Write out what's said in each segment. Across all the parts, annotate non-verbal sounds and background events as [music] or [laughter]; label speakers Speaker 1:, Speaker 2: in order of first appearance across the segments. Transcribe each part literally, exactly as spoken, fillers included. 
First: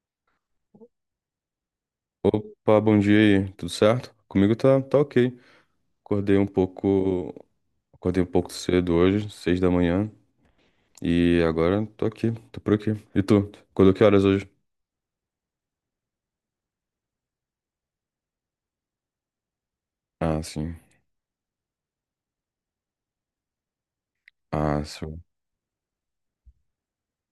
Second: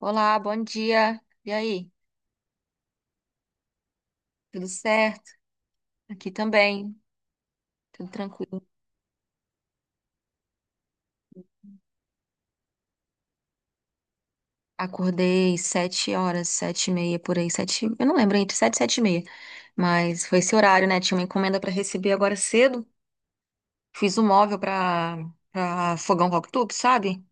Speaker 1: Olá, bom dia. E aí?
Speaker 2: Opa, bom dia aí, tudo certo? Comigo
Speaker 1: Tudo
Speaker 2: tá, tá
Speaker 1: certo?
Speaker 2: ok.
Speaker 1: Aqui
Speaker 2: Acordei um
Speaker 1: também,
Speaker 2: pouco,
Speaker 1: tudo
Speaker 2: acordei um pouco
Speaker 1: tranquilo.
Speaker 2: cedo hoje, seis da manhã, e agora tô aqui, tô por aqui. E tu? Acordou que horas hoje?
Speaker 1: Acordei sete horas, sete e meia por aí, sete. Eu não lembro entre sete e sete e meia, mas foi
Speaker 2: Ah,
Speaker 1: esse
Speaker 2: sim.
Speaker 1: horário, né? Tinha uma encomenda para receber agora cedo. Fiz um móvel
Speaker 2: Ah,
Speaker 1: para
Speaker 2: sim.
Speaker 1: para fogão Cooktop, sabe?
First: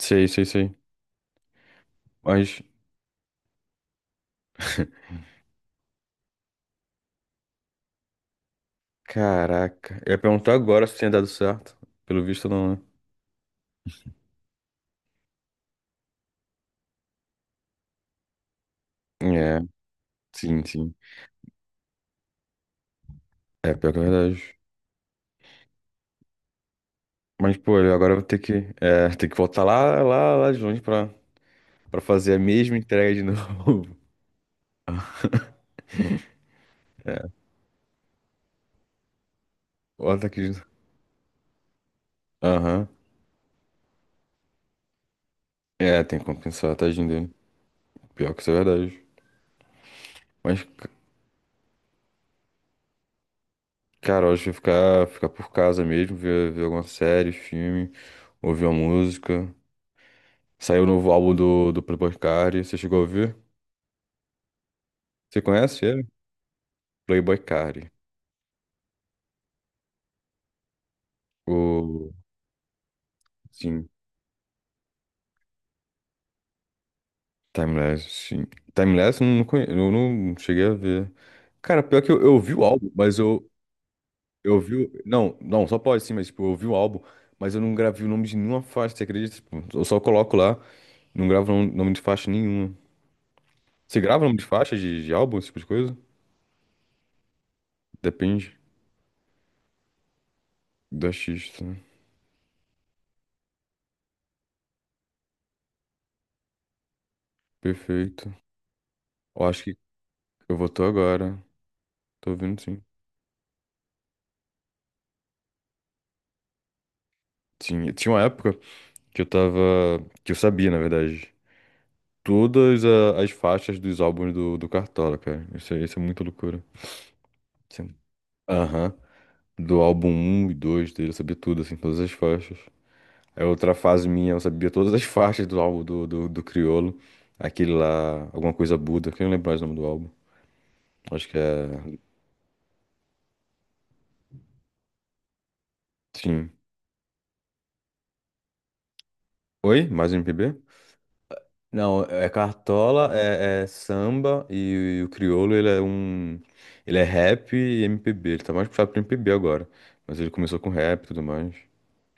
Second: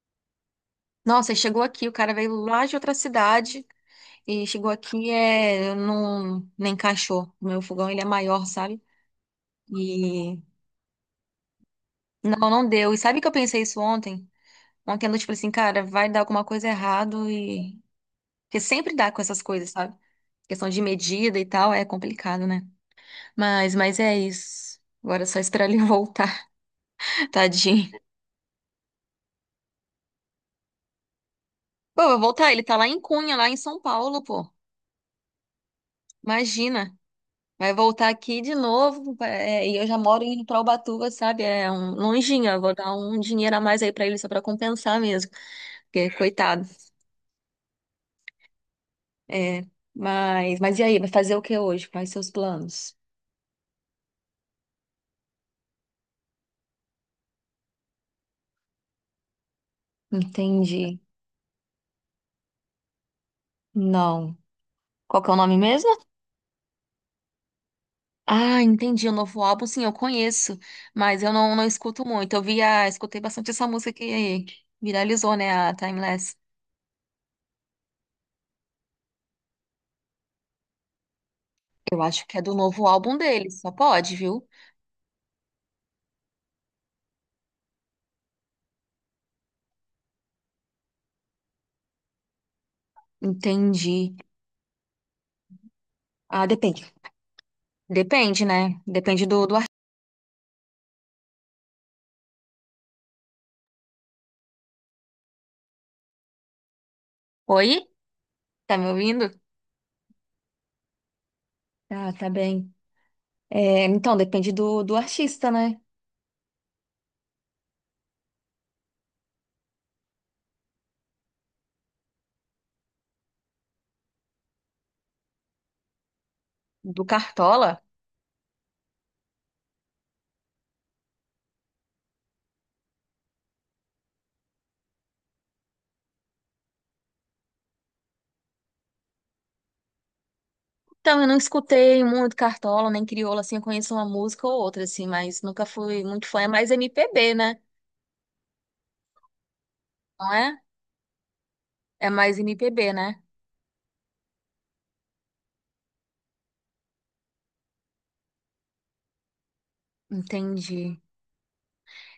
Speaker 2: Sei, sei, sei.
Speaker 1: Nossa, e chegou aqui, o cara veio
Speaker 2: Mas,
Speaker 1: lá de outra cidade e chegou aqui
Speaker 2: [laughs]
Speaker 1: é não nem encaixou. O meu fogão ele é maior, sabe?
Speaker 2: caraca, eu ia
Speaker 1: E
Speaker 2: perguntar agora se tinha dado certo. Pelo visto,
Speaker 1: não, não
Speaker 2: não,
Speaker 1: deu. E sabe que eu pensei isso ontem? Com aquela, tipo assim, cara, vai dar alguma coisa errado e. Porque sempre dá com essas
Speaker 2: né? É,
Speaker 1: coisas, sabe?
Speaker 2: sim,
Speaker 1: Questão de
Speaker 2: sim.
Speaker 1: medida e tal, é complicado, né?
Speaker 2: É,
Speaker 1: Mas,
Speaker 2: pior que
Speaker 1: mas
Speaker 2: é
Speaker 1: é
Speaker 2: verdade.
Speaker 1: isso. Agora é só esperar ele voltar, [laughs]
Speaker 2: Mas, pô,
Speaker 1: tadinho.
Speaker 2: eu agora vou ter que, é, ter que voltar lá, lá, lá de longe pra, pra
Speaker 1: Pô, vai
Speaker 2: fazer a
Speaker 1: voltar, ele tá
Speaker 2: mesma
Speaker 1: lá em
Speaker 2: entrega de
Speaker 1: Cunha, lá em São
Speaker 2: novo. [laughs]
Speaker 1: Paulo, pô. Imagina.
Speaker 2: É,
Speaker 1: Vai voltar aqui de novo. É, e eu já moro
Speaker 2: volta aqui
Speaker 1: em
Speaker 2: de novo.
Speaker 1: Ubatuba, sabe? É um longinho. Eu vou
Speaker 2: Aham.
Speaker 1: dar um dinheiro a mais aí pra ele só pra compensar mesmo.
Speaker 2: É,
Speaker 1: Porque,
Speaker 2: tem que
Speaker 1: coitado.
Speaker 2: compensar, tadinho dele. Pior que isso é verdade.
Speaker 1: É. Mas,
Speaker 2: Mas,
Speaker 1: mas e
Speaker 2: c-
Speaker 1: aí? Vai fazer o que hoje? Quais seus planos?
Speaker 2: cara, eu acho que eu ficar, ficar por casa mesmo, ver, ver alguma série, filme, ouvir uma música. Saiu
Speaker 1: Entendi.
Speaker 2: o novo álbum do, do Playboy Carti, você chegou a ouvir?
Speaker 1: Não. Qual que é o
Speaker 2: Você
Speaker 1: nome
Speaker 2: conhece
Speaker 1: mesmo?
Speaker 2: ele? Playboy Carti.
Speaker 1: Ah, entendi. O novo álbum, sim, eu conheço, mas eu não, não escuto
Speaker 2: O...
Speaker 1: muito. Eu via, escutei bastante essa
Speaker 2: Sim,
Speaker 1: música que viralizou, né? A Timeless.
Speaker 2: Timeless, sim. Timeless eu não, conhe... eu não cheguei a ver. Cara,
Speaker 1: Eu
Speaker 2: pior que eu,
Speaker 1: acho
Speaker 2: eu
Speaker 1: que é
Speaker 2: ouvi
Speaker 1: do
Speaker 2: o
Speaker 1: novo
Speaker 2: álbum,
Speaker 1: álbum
Speaker 2: mas eu,
Speaker 1: dele, só pode, viu?
Speaker 2: eu ouvi o... Não, não, só pode sim, mas tipo, eu ouvi o álbum, mas eu não gravei o nome de nenhuma faixa, você acredita? Tipo, eu só coloco lá, não gravo o nome de faixa nenhuma. Você
Speaker 1: Entendi.
Speaker 2: grava um nome de faixa, de, de álbum, esse tipo de coisa?
Speaker 1: Ah, depende. Depende,
Speaker 2: Depende
Speaker 1: né? Depende do, do artista.
Speaker 2: do artista, né?
Speaker 1: Oi?
Speaker 2: Perfeito.
Speaker 1: Tá me ouvindo?
Speaker 2: Eu acho que eu vou tô agora.
Speaker 1: Ah, tá
Speaker 2: Tô ouvindo,
Speaker 1: bem.
Speaker 2: sim.
Speaker 1: É, então, depende do, do artista, né?
Speaker 2: Tinha, tinha uma época que eu tava. Que eu sabia, na verdade. Todas a- as faixas dos álbuns do, do Cartola, cara. Isso, é- isso é muita loucura.
Speaker 1: Do Cartola.
Speaker 2: Sim. Aham. Do álbum um e dois, dele, eu sabia tudo, assim, todas as faixas. É outra fase minha, eu sabia todas as faixas do álbum do, do, do Criolo. Aquele lá, alguma coisa Buda, que eu não lembro mais o nome do álbum.
Speaker 1: Então, eu
Speaker 2: Acho
Speaker 1: não
Speaker 2: que é.
Speaker 1: escutei muito Cartola, nem Crioula, assim, eu conheço uma música ou outra, assim, mas nunca fui muito fã. É
Speaker 2: Sim.
Speaker 1: mais M P B, né?
Speaker 2: Oi? Mais um
Speaker 1: Não
Speaker 2: M P B?
Speaker 1: é?
Speaker 2: Não,
Speaker 1: É
Speaker 2: é
Speaker 1: mais M P B,
Speaker 2: Cartola,
Speaker 1: né?
Speaker 2: é, é samba e, o Criolo, ele é um... Ele é rap e M P B. Ele tá mais puxado pro M P B agora. Mas ele começou com
Speaker 1: Entendi.
Speaker 2: rap e tudo mais.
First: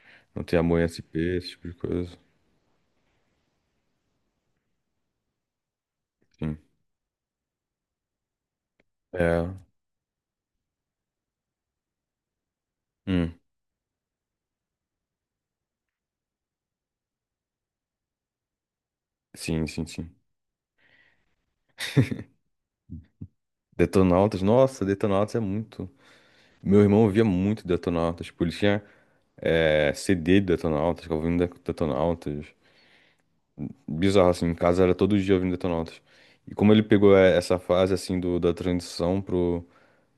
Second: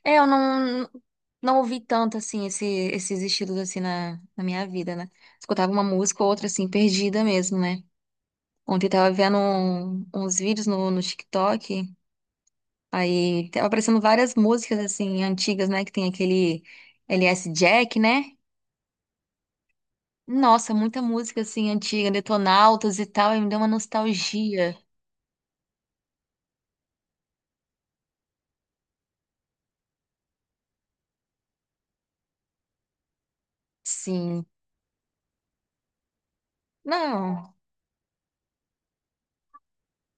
Speaker 1: É, eu
Speaker 2: Não tem amor em
Speaker 1: não,
Speaker 2: S P, esse
Speaker 1: não
Speaker 2: tipo de
Speaker 1: ouvi tanto,
Speaker 2: coisa.
Speaker 1: assim, esse, esses estilos, assim, na, na minha vida, né? Escutava uma música ou outra,
Speaker 2: Sim.
Speaker 1: assim, perdida mesmo, né? Ontem eu tava vendo
Speaker 2: É.
Speaker 1: um- uns vídeos no, no TikTok,
Speaker 2: Hum.
Speaker 1: aí tava aparecendo várias músicas, assim, antigas, né? Que tem aquele L S Jack, né?
Speaker 2: Sim, sim, sim.
Speaker 1: Nossa, muita música assim antiga, Detonautas e tal, e me deu uma
Speaker 2: Detonautas.
Speaker 1: nostalgia.
Speaker 2: Nossa, Detonautas é muito... Meu irmão ouvia muito Detonautas. Tipo, ele tinha é, C D de Detonautas, ficava ouvindo Detonautas. Bizarro,
Speaker 1: Sim.
Speaker 2: assim, em casa era todo dia ouvindo Detonautas. E como ele pegou é,
Speaker 1: Não.
Speaker 2: essa fase, assim, do, da transição pro,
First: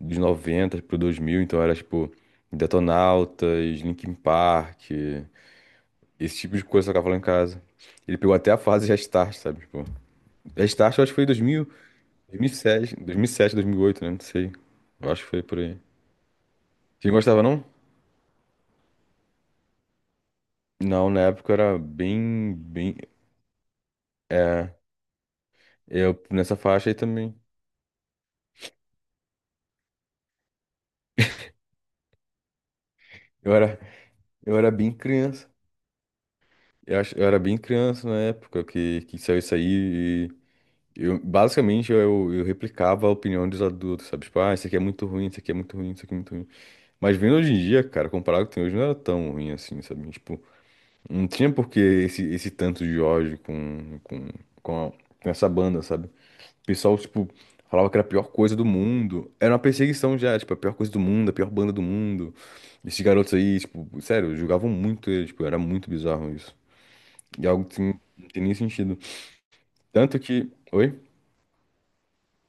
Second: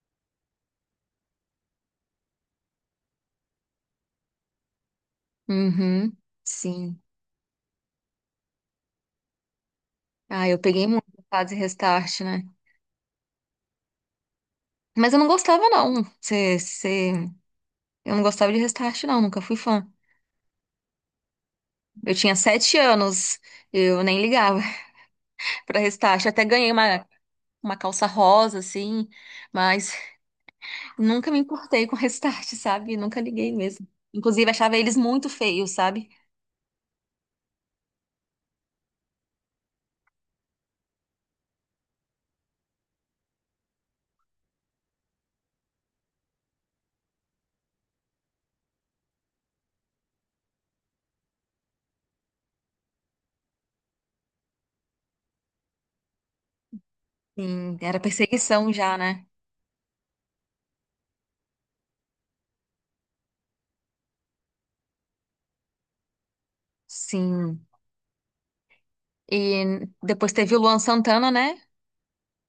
Speaker 2: dos noventa pro dois mil, então era, tipo, Detonautas, Linkin Park,
Speaker 1: Uhum.
Speaker 2: esse tipo de coisa que eu
Speaker 1: Sim.
Speaker 2: tocava lá em casa. Ele pegou até a fase Restart, sabe, tipo...
Speaker 1: Ah, eu peguei
Speaker 2: Restart eu
Speaker 1: muito
Speaker 2: acho que foi
Speaker 1: a
Speaker 2: dois dois
Speaker 1: fase Restart,
Speaker 2: dois
Speaker 1: né?
Speaker 2: mil e sete, dois mil e sete, dois mil, dois mil e sete, dois mil e sete, dois mil e oito, né, não sei.
Speaker 1: Mas
Speaker 2: Eu
Speaker 1: eu
Speaker 2: acho
Speaker 1: não
Speaker 2: que foi por
Speaker 1: gostava,
Speaker 2: aí.
Speaker 1: não. Cê,
Speaker 2: Você
Speaker 1: cê...
Speaker 2: gostava, não?
Speaker 1: Eu não gostava de Restart, não, nunca fui fã.
Speaker 2: Não, na época eu era
Speaker 1: Eu tinha
Speaker 2: bem,
Speaker 1: sete
Speaker 2: bem...
Speaker 1: anos, eu nem ligava
Speaker 2: É,
Speaker 1: [laughs] pra
Speaker 2: eu
Speaker 1: Restart. Eu até
Speaker 2: nessa
Speaker 1: ganhei
Speaker 2: faixa aí
Speaker 1: uma,
Speaker 2: também.
Speaker 1: uma calça rosa, assim, mas nunca me importei com [laughs] Restart, sabe? Nunca liguei
Speaker 2: Eu era,
Speaker 1: mesmo. Inclusive,
Speaker 2: eu era
Speaker 1: achava
Speaker 2: bem
Speaker 1: eles muito
Speaker 2: criança.
Speaker 1: feios, sabe?
Speaker 2: Eu, acho, eu era bem criança na época que, que saiu isso aí e eu, basicamente eu, eu replicava a opinião dos adultos, sabe? Tipo, ah, isso aqui é muito ruim, isso aqui é muito ruim, isso aqui é muito ruim. Mas vendo hoje em dia, cara, comparado com o que tem hoje, não era tão ruim assim, sabe? Tipo, não tinha por que esse, esse tanto de ódio com, com, com, a- com essa banda, sabe? O pessoal, tipo,
Speaker 1: Sim,
Speaker 2: falava que
Speaker 1: era
Speaker 2: era a pior coisa do
Speaker 1: perseguição já, né?
Speaker 2: mundo. Era uma perseguição já, tipo, a pior coisa do mundo, a pior banda do mundo. Esses garotos aí, tipo, sério, julgavam muito eles, tipo, era muito bizarro isso. E algo
Speaker 1: Sim.
Speaker 2: que não tem nem sentido.
Speaker 1: E
Speaker 2: Tanto
Speaker 1: depois
Speaker 2: que.
Speaker 1: teve o Luan
Speaker 2: Oi?
Speaker 1: Santana, né?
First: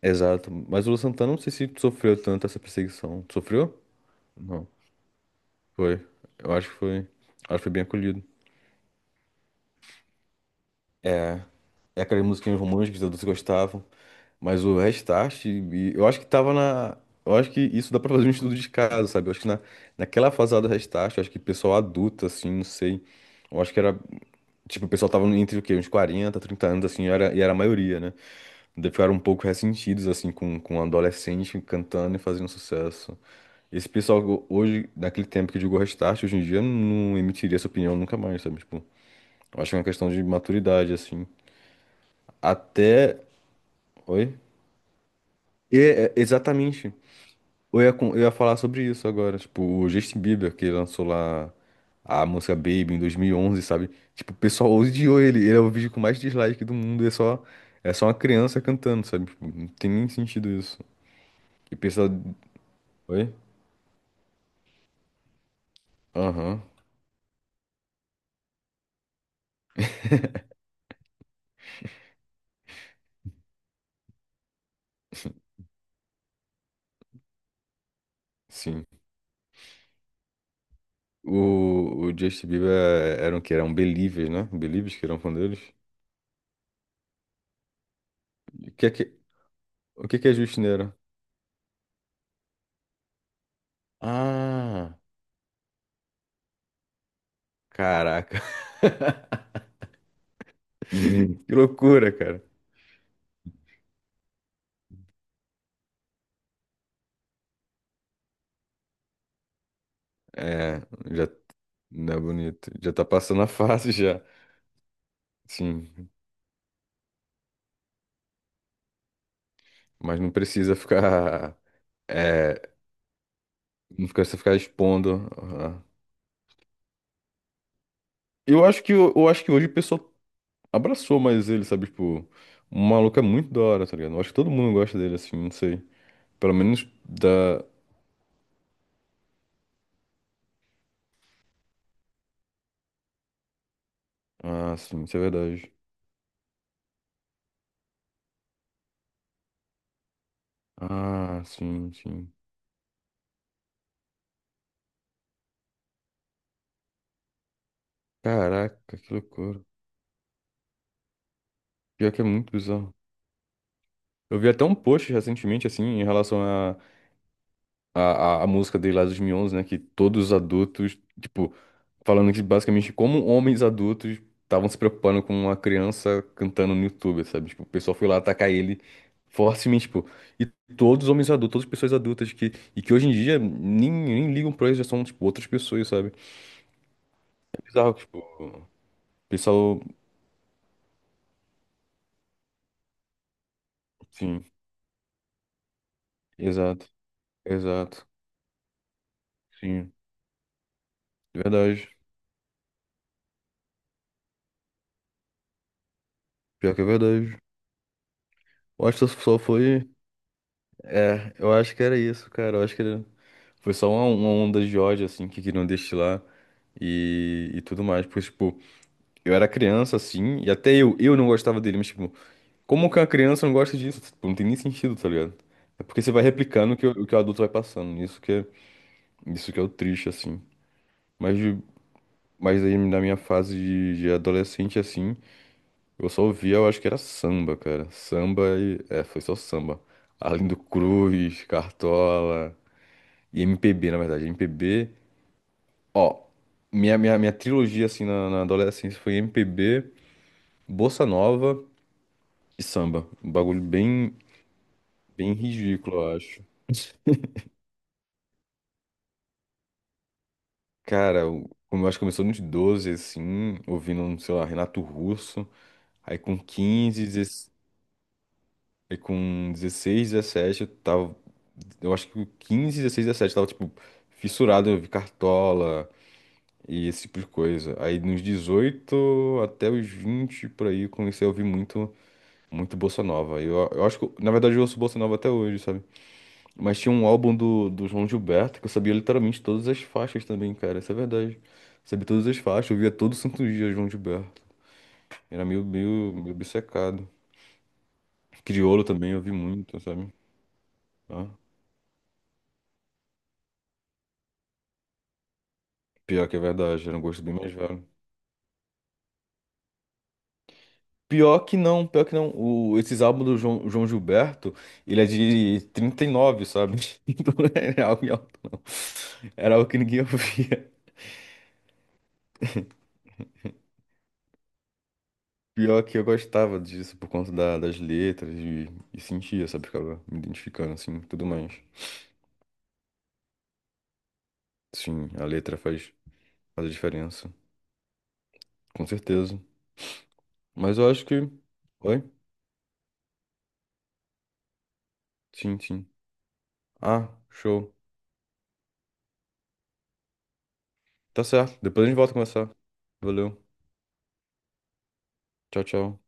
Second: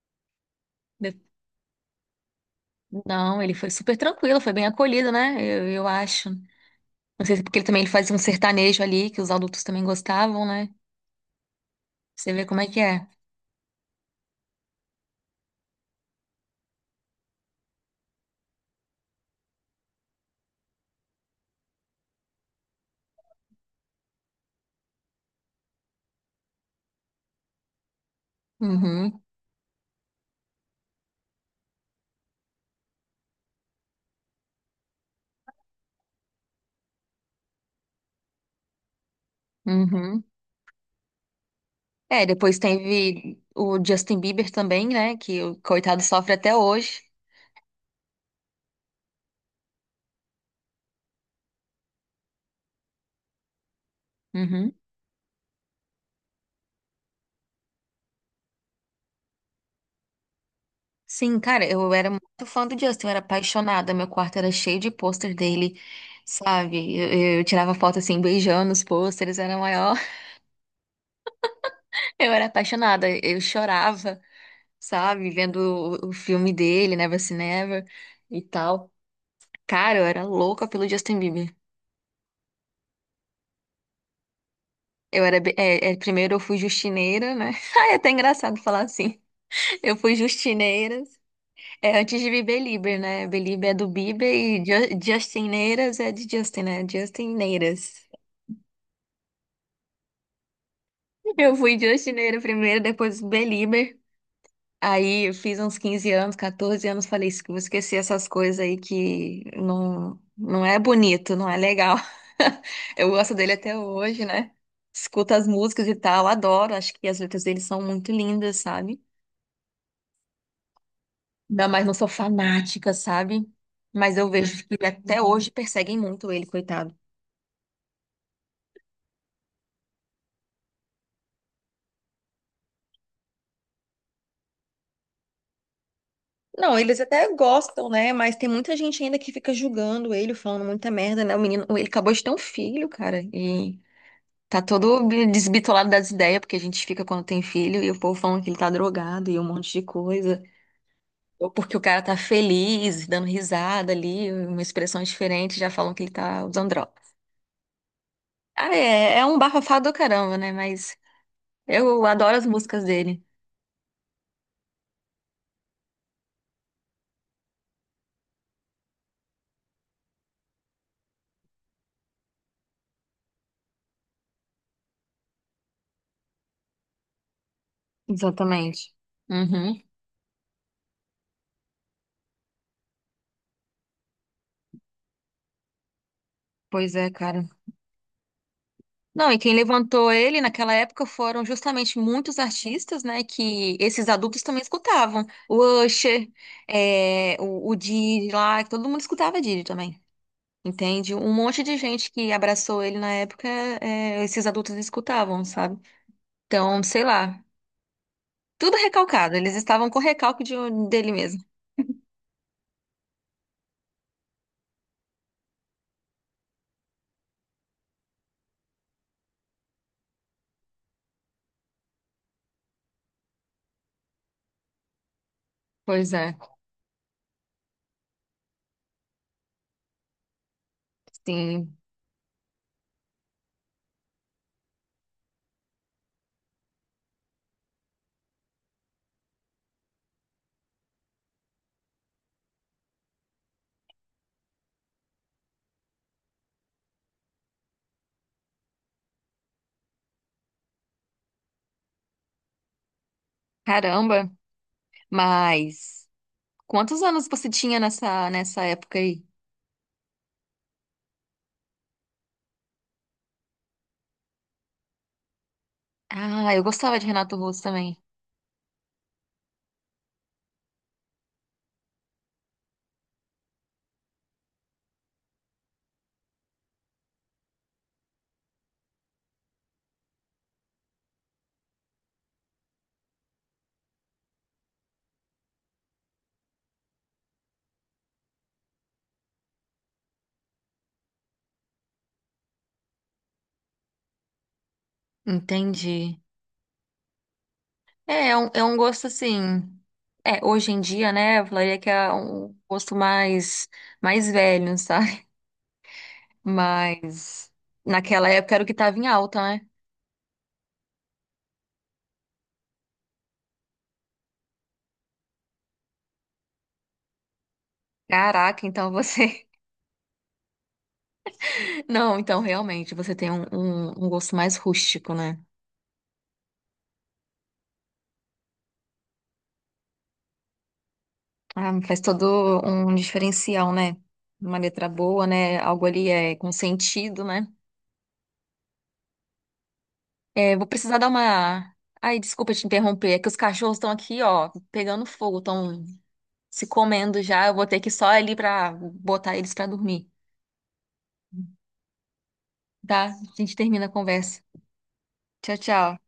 Speaker 2: Exato. Mas o Lu
Speaker 1: De-
Speaker 2: Santana, não sei se sofreu tanto essa perseguição.
Speaker 1: Não, ele foi
Speaker 2: Sofreu?
Speaker 1: super tranquilo, foi bem
Speaker 2: Não.
Speaker 1: acolhido, né? Eu, eu
Speaker 2: Foi.
Speaker 1: acho.
Speaker 2: Eu acho que foi.
Speaker 1: Não sei se é
Speaker 2: Acho
Speaker 1: porque
Speaker 2: que
Speaker 1: ele
Speaker 2: foi
Speaker 1: também
Speaker 2: bem
Speaker 1: ele fazia um
Speaker 2: acolhido.
Speaker 1: sertanejo ali, que os adultos também gostavam, né?
Speaker 2: É É aquelas
Speaker 1: Você vê
Speaker 2: musiquinhas
Speaker 1: como é que
Speaker 2: românticas que
Speaker 1: é.
Speaker 2: todos gostavam. Mas o Restart, e- eu acho que tava na. Eu acho que isso dá pra fazer um estudo de caso, sabe? Eu acho que na, naquela fase lá do Restart, eu acho que pessoal adulto, assim, não sei. Eu acho que era. Tipo, o pessoal tava entre o quê? Uns quarenta, trinta anos, assim, e era, e era a maioria, né? Daí ficaram um
Speaker 1: Uhum,
Speaker 2: pouco ressentidos, assim, com, com um adolescente cantando e fazendo sucesso. Esse pessoal, go- hoje, naquele tempo que jogou Restart, hoje em dia não emitiria essa opinião nunca mais, sabe? Tipo, eu acho que é uma questão de
Speaker 1: uhum.
Speaker 2: maturidade, assim.
Speaker 1: É, depois
Speaker 2: Até.
Speaker 1: teve o Justin
Speaker 2: Oi?
Speaker 1: Bieber também, né? Que o
Speaker 2: E,
Speaker 1: coitado
Speaker 2: é, é,
Speaker 1: sofre até
Speaker 2: exatamente.
Speaker 1: hoje.
Speaker 2: Eu ia, com- eu ia falar sobre isso agora. Tipo, o Justin Bieber, que lançou lá a música Baby em dois mil e onze, sabe? Tipo, o pessoal
Speaker 1: Uhum.
Speaker 2: odiou ele. Ele é o vídeo com mais dislike do mundo. É só, é só uma criança cantando, sabe? Tipo, não tem nem sentido isso.
Speaker 1: Sim, cara,
Speaker 2: E o
Speaker 1: eu era
Speaker 2: pessoal.
Speaker 1: muito fã do Justin, eu era
Speaker 2: Oi?
Speaker 1: apaixonada. Meu quarto era cheio de pôster dele,
Speaker 2: Aham,
Speaker 1: sabe? Eu, eu tirava foto assim, beijando os pôsteres, era a maior. Eu era apaixonada, eu chorava, sabe, vendo o, o filme dele, Never Say Never e
Speaker 2: sim.
Speaker 1: tal. Cara, eu era louca pelo Justin Bieber.
Speaker 2: O, o Justin Bieber é- eram que eram Believers, né? Believers que eram
Speaker 1: Eu
Speaker 2: fã
Speaker 1: era, be-
Speaker 2: deles.
Speaker 1: é, é, primeiro eu fui justineira, né? [laughs] Ai, é até engraçado
Speaker 2: O
Speaker 1: falar
Speaker 2: que é que,
Speaker 1: assim. Eu
Speaker 2: o
Speaker 1: fui
Speaker 2: que que é Justineira?
Speaker 1: justineiras, é, antes de Bieber, né? Bieber é do Bieber e Ju-
Speaker 2: Ah,
Speaker 1: Justineiras é de Justin, né? Justineiras.
Speaker 2: caraca. [laughs]
Speaker 1: [laughs] Eu
Speaker 2: Que
Speaker 1: fui
Speaker 2: loucura,
Speaker 1: justineira
Speaker 2: cara.
Speaker 1: primeiro, depois Belieber. Aí eu fiz uns quinze anos, quatorze anos, falei, "Esque- vou esquecer essas coisas aí que não, não é
Speaker 2: É, já
Speaker 1: bonito, não é legal."
Speaker 2: não é
Speaker 1: [laughs]
Speaker 2: bonito. Já tá
Speaker 1: Eu gosto
Speaker 2: passando a
Speaker 1: dele até
Speaker 2: fase já.
Speaker 1: hoje, né? Escuto as músicas e
Speaker 2: Sim,
Speaker 1: tal, adoro, acho que as letras dele são muito lindas, sabe?
Speaker 2: mas não precisa ficar
Speaker 1: Não, mas não sou
Speaker 2: é,
Speaker 1: fanática, sabe?
Speaker 2: não
Speaker 1: Mas eu
Speaker 2: precisa ficar
Speaker 1: vejo que até
Speaker 2: expondo.
Speaker 1: hoje
Speaker 2: Aham.
Speaker 1: perseguem muito ele, coitado.
Speaker 2: Eu acho que eu, acho que hoje o pessoal abraçou mais ele, sabe? Tipo, o maluco é muito da hora, tá ligado? Eu acho que todo mundo gosta dele assim, não sei. Pelo
Speaker 1: Não,
Speaker 2: menos
Speaker 1: eles até
Speaker 2: da.
Speaker 1: gostam, né? Mas tem muita gente ainda que fica julgando ele, falando muita merda, né? O menino, ele acabou de ter um filho, cara, e tá
Speaker 2: Ah, sim,
Speaker 1: todo
Speaker 2: isso é verdade.
Speaker 1: desbitolado das ideias, porque a gente fica quando tem filho e o povo falando que ele tá drogado e um monte de coisa.
Speaker 2: Ah,
Speaker 1: Ou porque o
Speaker 2: sim,
Speaker 1: cara tá
Speaker 2: sim.
Speaker 1: feliz, dando risada ali, uma expressão diferente, já falam que ele tá usando droga. Ah,
Speaker 2: Caraca, que
Speaker 1: é, é um
Speaker 2: loucura.
Speaker 1: bafafá do caramba, né? Mas eu
Speaker 2: Pior que é
Speaker 1: adoro as
Speaker 2: muito
Speaker 1: músicas
Speaker 2: bizarro.
Speaker 1: dele.
Speaker 2: Eu vi até um post recentemente, assim, em relação à a, a, música dele lá de dois mil e onze, né? Que todos os adultos, tipo, falando que basicamente como homens adultos estavam se preocupando com uma criança cantando no YouTube, sabe? Tipo, o pessoal foi lá atacar ele
Speaker 1: Exatamente. Uhum.
Speaker 2: fortemente, tipo. E todos os homens adultos, todas as pessoas adultas que, e que hoje em dia nem, nem ligam pra isso, já são, tipo, outras pessoas, sabe?
Speaker 1: Pois é, cara.
Speaker 2: É bizarro, tipo.
Speaker 1: Não, e quem
Speaker 2: Pessoal,
Speaker 1: levantou ele naquela época foram justamente muitos artistas, né, que esses adultos
Speaker 2: sim,
Speaker 1: também escutavam. O Usher,
Speaker 2: exato,
Speaker 1: é, o, o
Speaker 2: exato,
Speaker 1: Didi lá, que todo mundo escutava Didi
Speaker 2: sim,
Speaker 1: também, entende? Um monte de
Speaker 2: verdade,
Speaker 1: gente que abraçou ele na época, é, esses adultos escutavam, sabe?
Speaker 2: pior
Speaker 1: Então,
Speaker 2: que é
Speaker 1: sei lá,
Speaker 2: verdade.
Speaker 1: tudo
Speaker 2: Eu acho que
Speaker 1: recalcado,
Speaker 2: só
Speaker 1: eles estavam
Speaker 2: foi,
Speaker 1: com recalque de, dele
Speaker 2: é,
Speaker 1: mesmo.
Speaker 2: eu acho que era isso, cara, eu acho que era, foi só uma, uma onda de ódio, assim, que queriam destilar e, e tudo mais, pois, tipo, eu era criança, assim, e até eu, eu não gostava dele, mas, tipo, como que uma criança não gosta disso? Tipo, não tem nem sentido, tá ligado? É porque você
Speaker 1: Pois
Speaker 2: vai
Speaker 1: é,
Speaker 2: replicando o que o, o que o adulto vai passando, isso que é, isso que é o triste, assim, mas, de-
Speaker 1: sim,
Speaker 2: mas aí na minha fase de de adolescente, assim... Eu só ouvia, eu acho que era samba, cara. Samba e. É, foi só samba. Arlindo Cruz, Cartola e M P B, na verdade. M P B. Ó, minha, minha, minha trilogia, assim, na, na adolescência foi M P B, Bossa Nova e samba. Um bagulho bem,
Speaker 1: caramba.
Speaker 2: bem ridículo,
Speaker 1: Mas
Speaker 2: eu acho.
Speaker 1: quantos anos você tinha nessa, nessa época aí?
Speaker 2: Cara, eu, como eu acho que começou nos doze assim, ouvindo, sei lá, Renato Russo. Aí com
Speaker 1: Ah, eu gostava
Speaker 2: quinze,
Speaker 1: de Renato Russo também.
Speaker 2: e com dezesseis, dezessete eu tava. Eu acho que com quinze, dezesseis, dezessete eu tava, tipo, fissurado, eu vi Cartola e esse tipo de coisa. Aí nos dezoito até os vinte por aí, eu comecei a ouvir muito, muito Bossa Nova. Eu, eu acho que, na verdade, eu ouço Bossa Nova até hoje, sabe? Mas tinha um álbum do, do João Gilberto que eu sabia literalmente todas as faixas também, cara. Isso é verdade. Sabia todas as faixas, eu via todo santo dia João Gilberto. Era meio,
Speaker 1: Entendi.
Speaker 2: meio, meio obcecado.
Speaker 1: É, é um, é um
Speaker 2: Criolo
Speaker 1: gosto
Speaker 2: também, eu ouvi
Speaker 1: assim.
Speaker 2: muito, sabe?
Speaker 1: É, hoje em dia,
Speaker 2: Ah,
Speaker 1: né? Eu falaria que é um gosto mais, mais velho, [laughs] sabe?
Speaker 2: pior que é verdade, era um gosto bem
Speaker 1: Mas
Speaker 2: mais velho.
Speaker 1: naquela época era o que tava em alta, né?
Speaker 2: Pior que não, pior que não. O, esses álbuns do João, João Gilberto, ele é de trinta e nove, sabe? [laughs] Então não é algo em alto, não.
Speaker 1: Caraca, então você.
Speaker 2: Era algo que ninguém [laughs] ouvia.
Speaker 1: [laughs] Não, então realmente você tem um, um, um gosto mais rústico, né?
Speaker 2: Pior que eu gostava disso por conta da- das letras e, e, sentia, sabe? Ficava me identificando, assim, e tudo mais.
Speaker 1: Ah, faz todo um diferencial, né? Uma letra
Speaker 2: Sim, a
Speaker 1: boa, né?
Speaker 2: letra
Speaker 1: Algo
Speaker 2: faz,
Speaker 1: ali é com
Speaker 2: faz a
Speaker 1: sentido,
Speaker 2: diferença,
Speaker 1: né?
Speaker 2: com certeza.
Speaker 1: É, vou
Speaker 2: Mas eu
Speaker 1: precisar
Speaker 2: acho
Speaker 1: dar
Speaker 2: que.
Speaker 1: uma.
Speaker 2: Oi?
Speaker 1: Ai, desculpa te interromper, é que os cachorros estão aqui, ó, pegando fogo,
Speaker 2: Sim,
Speaker 1: estão
Speaker 2: sim.
Speaker 1: se
Speaker 2: Ah,
Speaker 1: comendo já. Eu vou
Speaker 2: show.
Speaker 1: ter que ir só ali pra botar eles pra dormir,
Speaker 2: Tá certo. Depois a gente volta a conversar.
Speaker 1: tá? A
Speaker 2: Valeu.
Speaker 1: gente termina a conversa. Tchau,
Speaker 2: Tchau,
Speaker 1: tchau.
Speaker 2: tchau.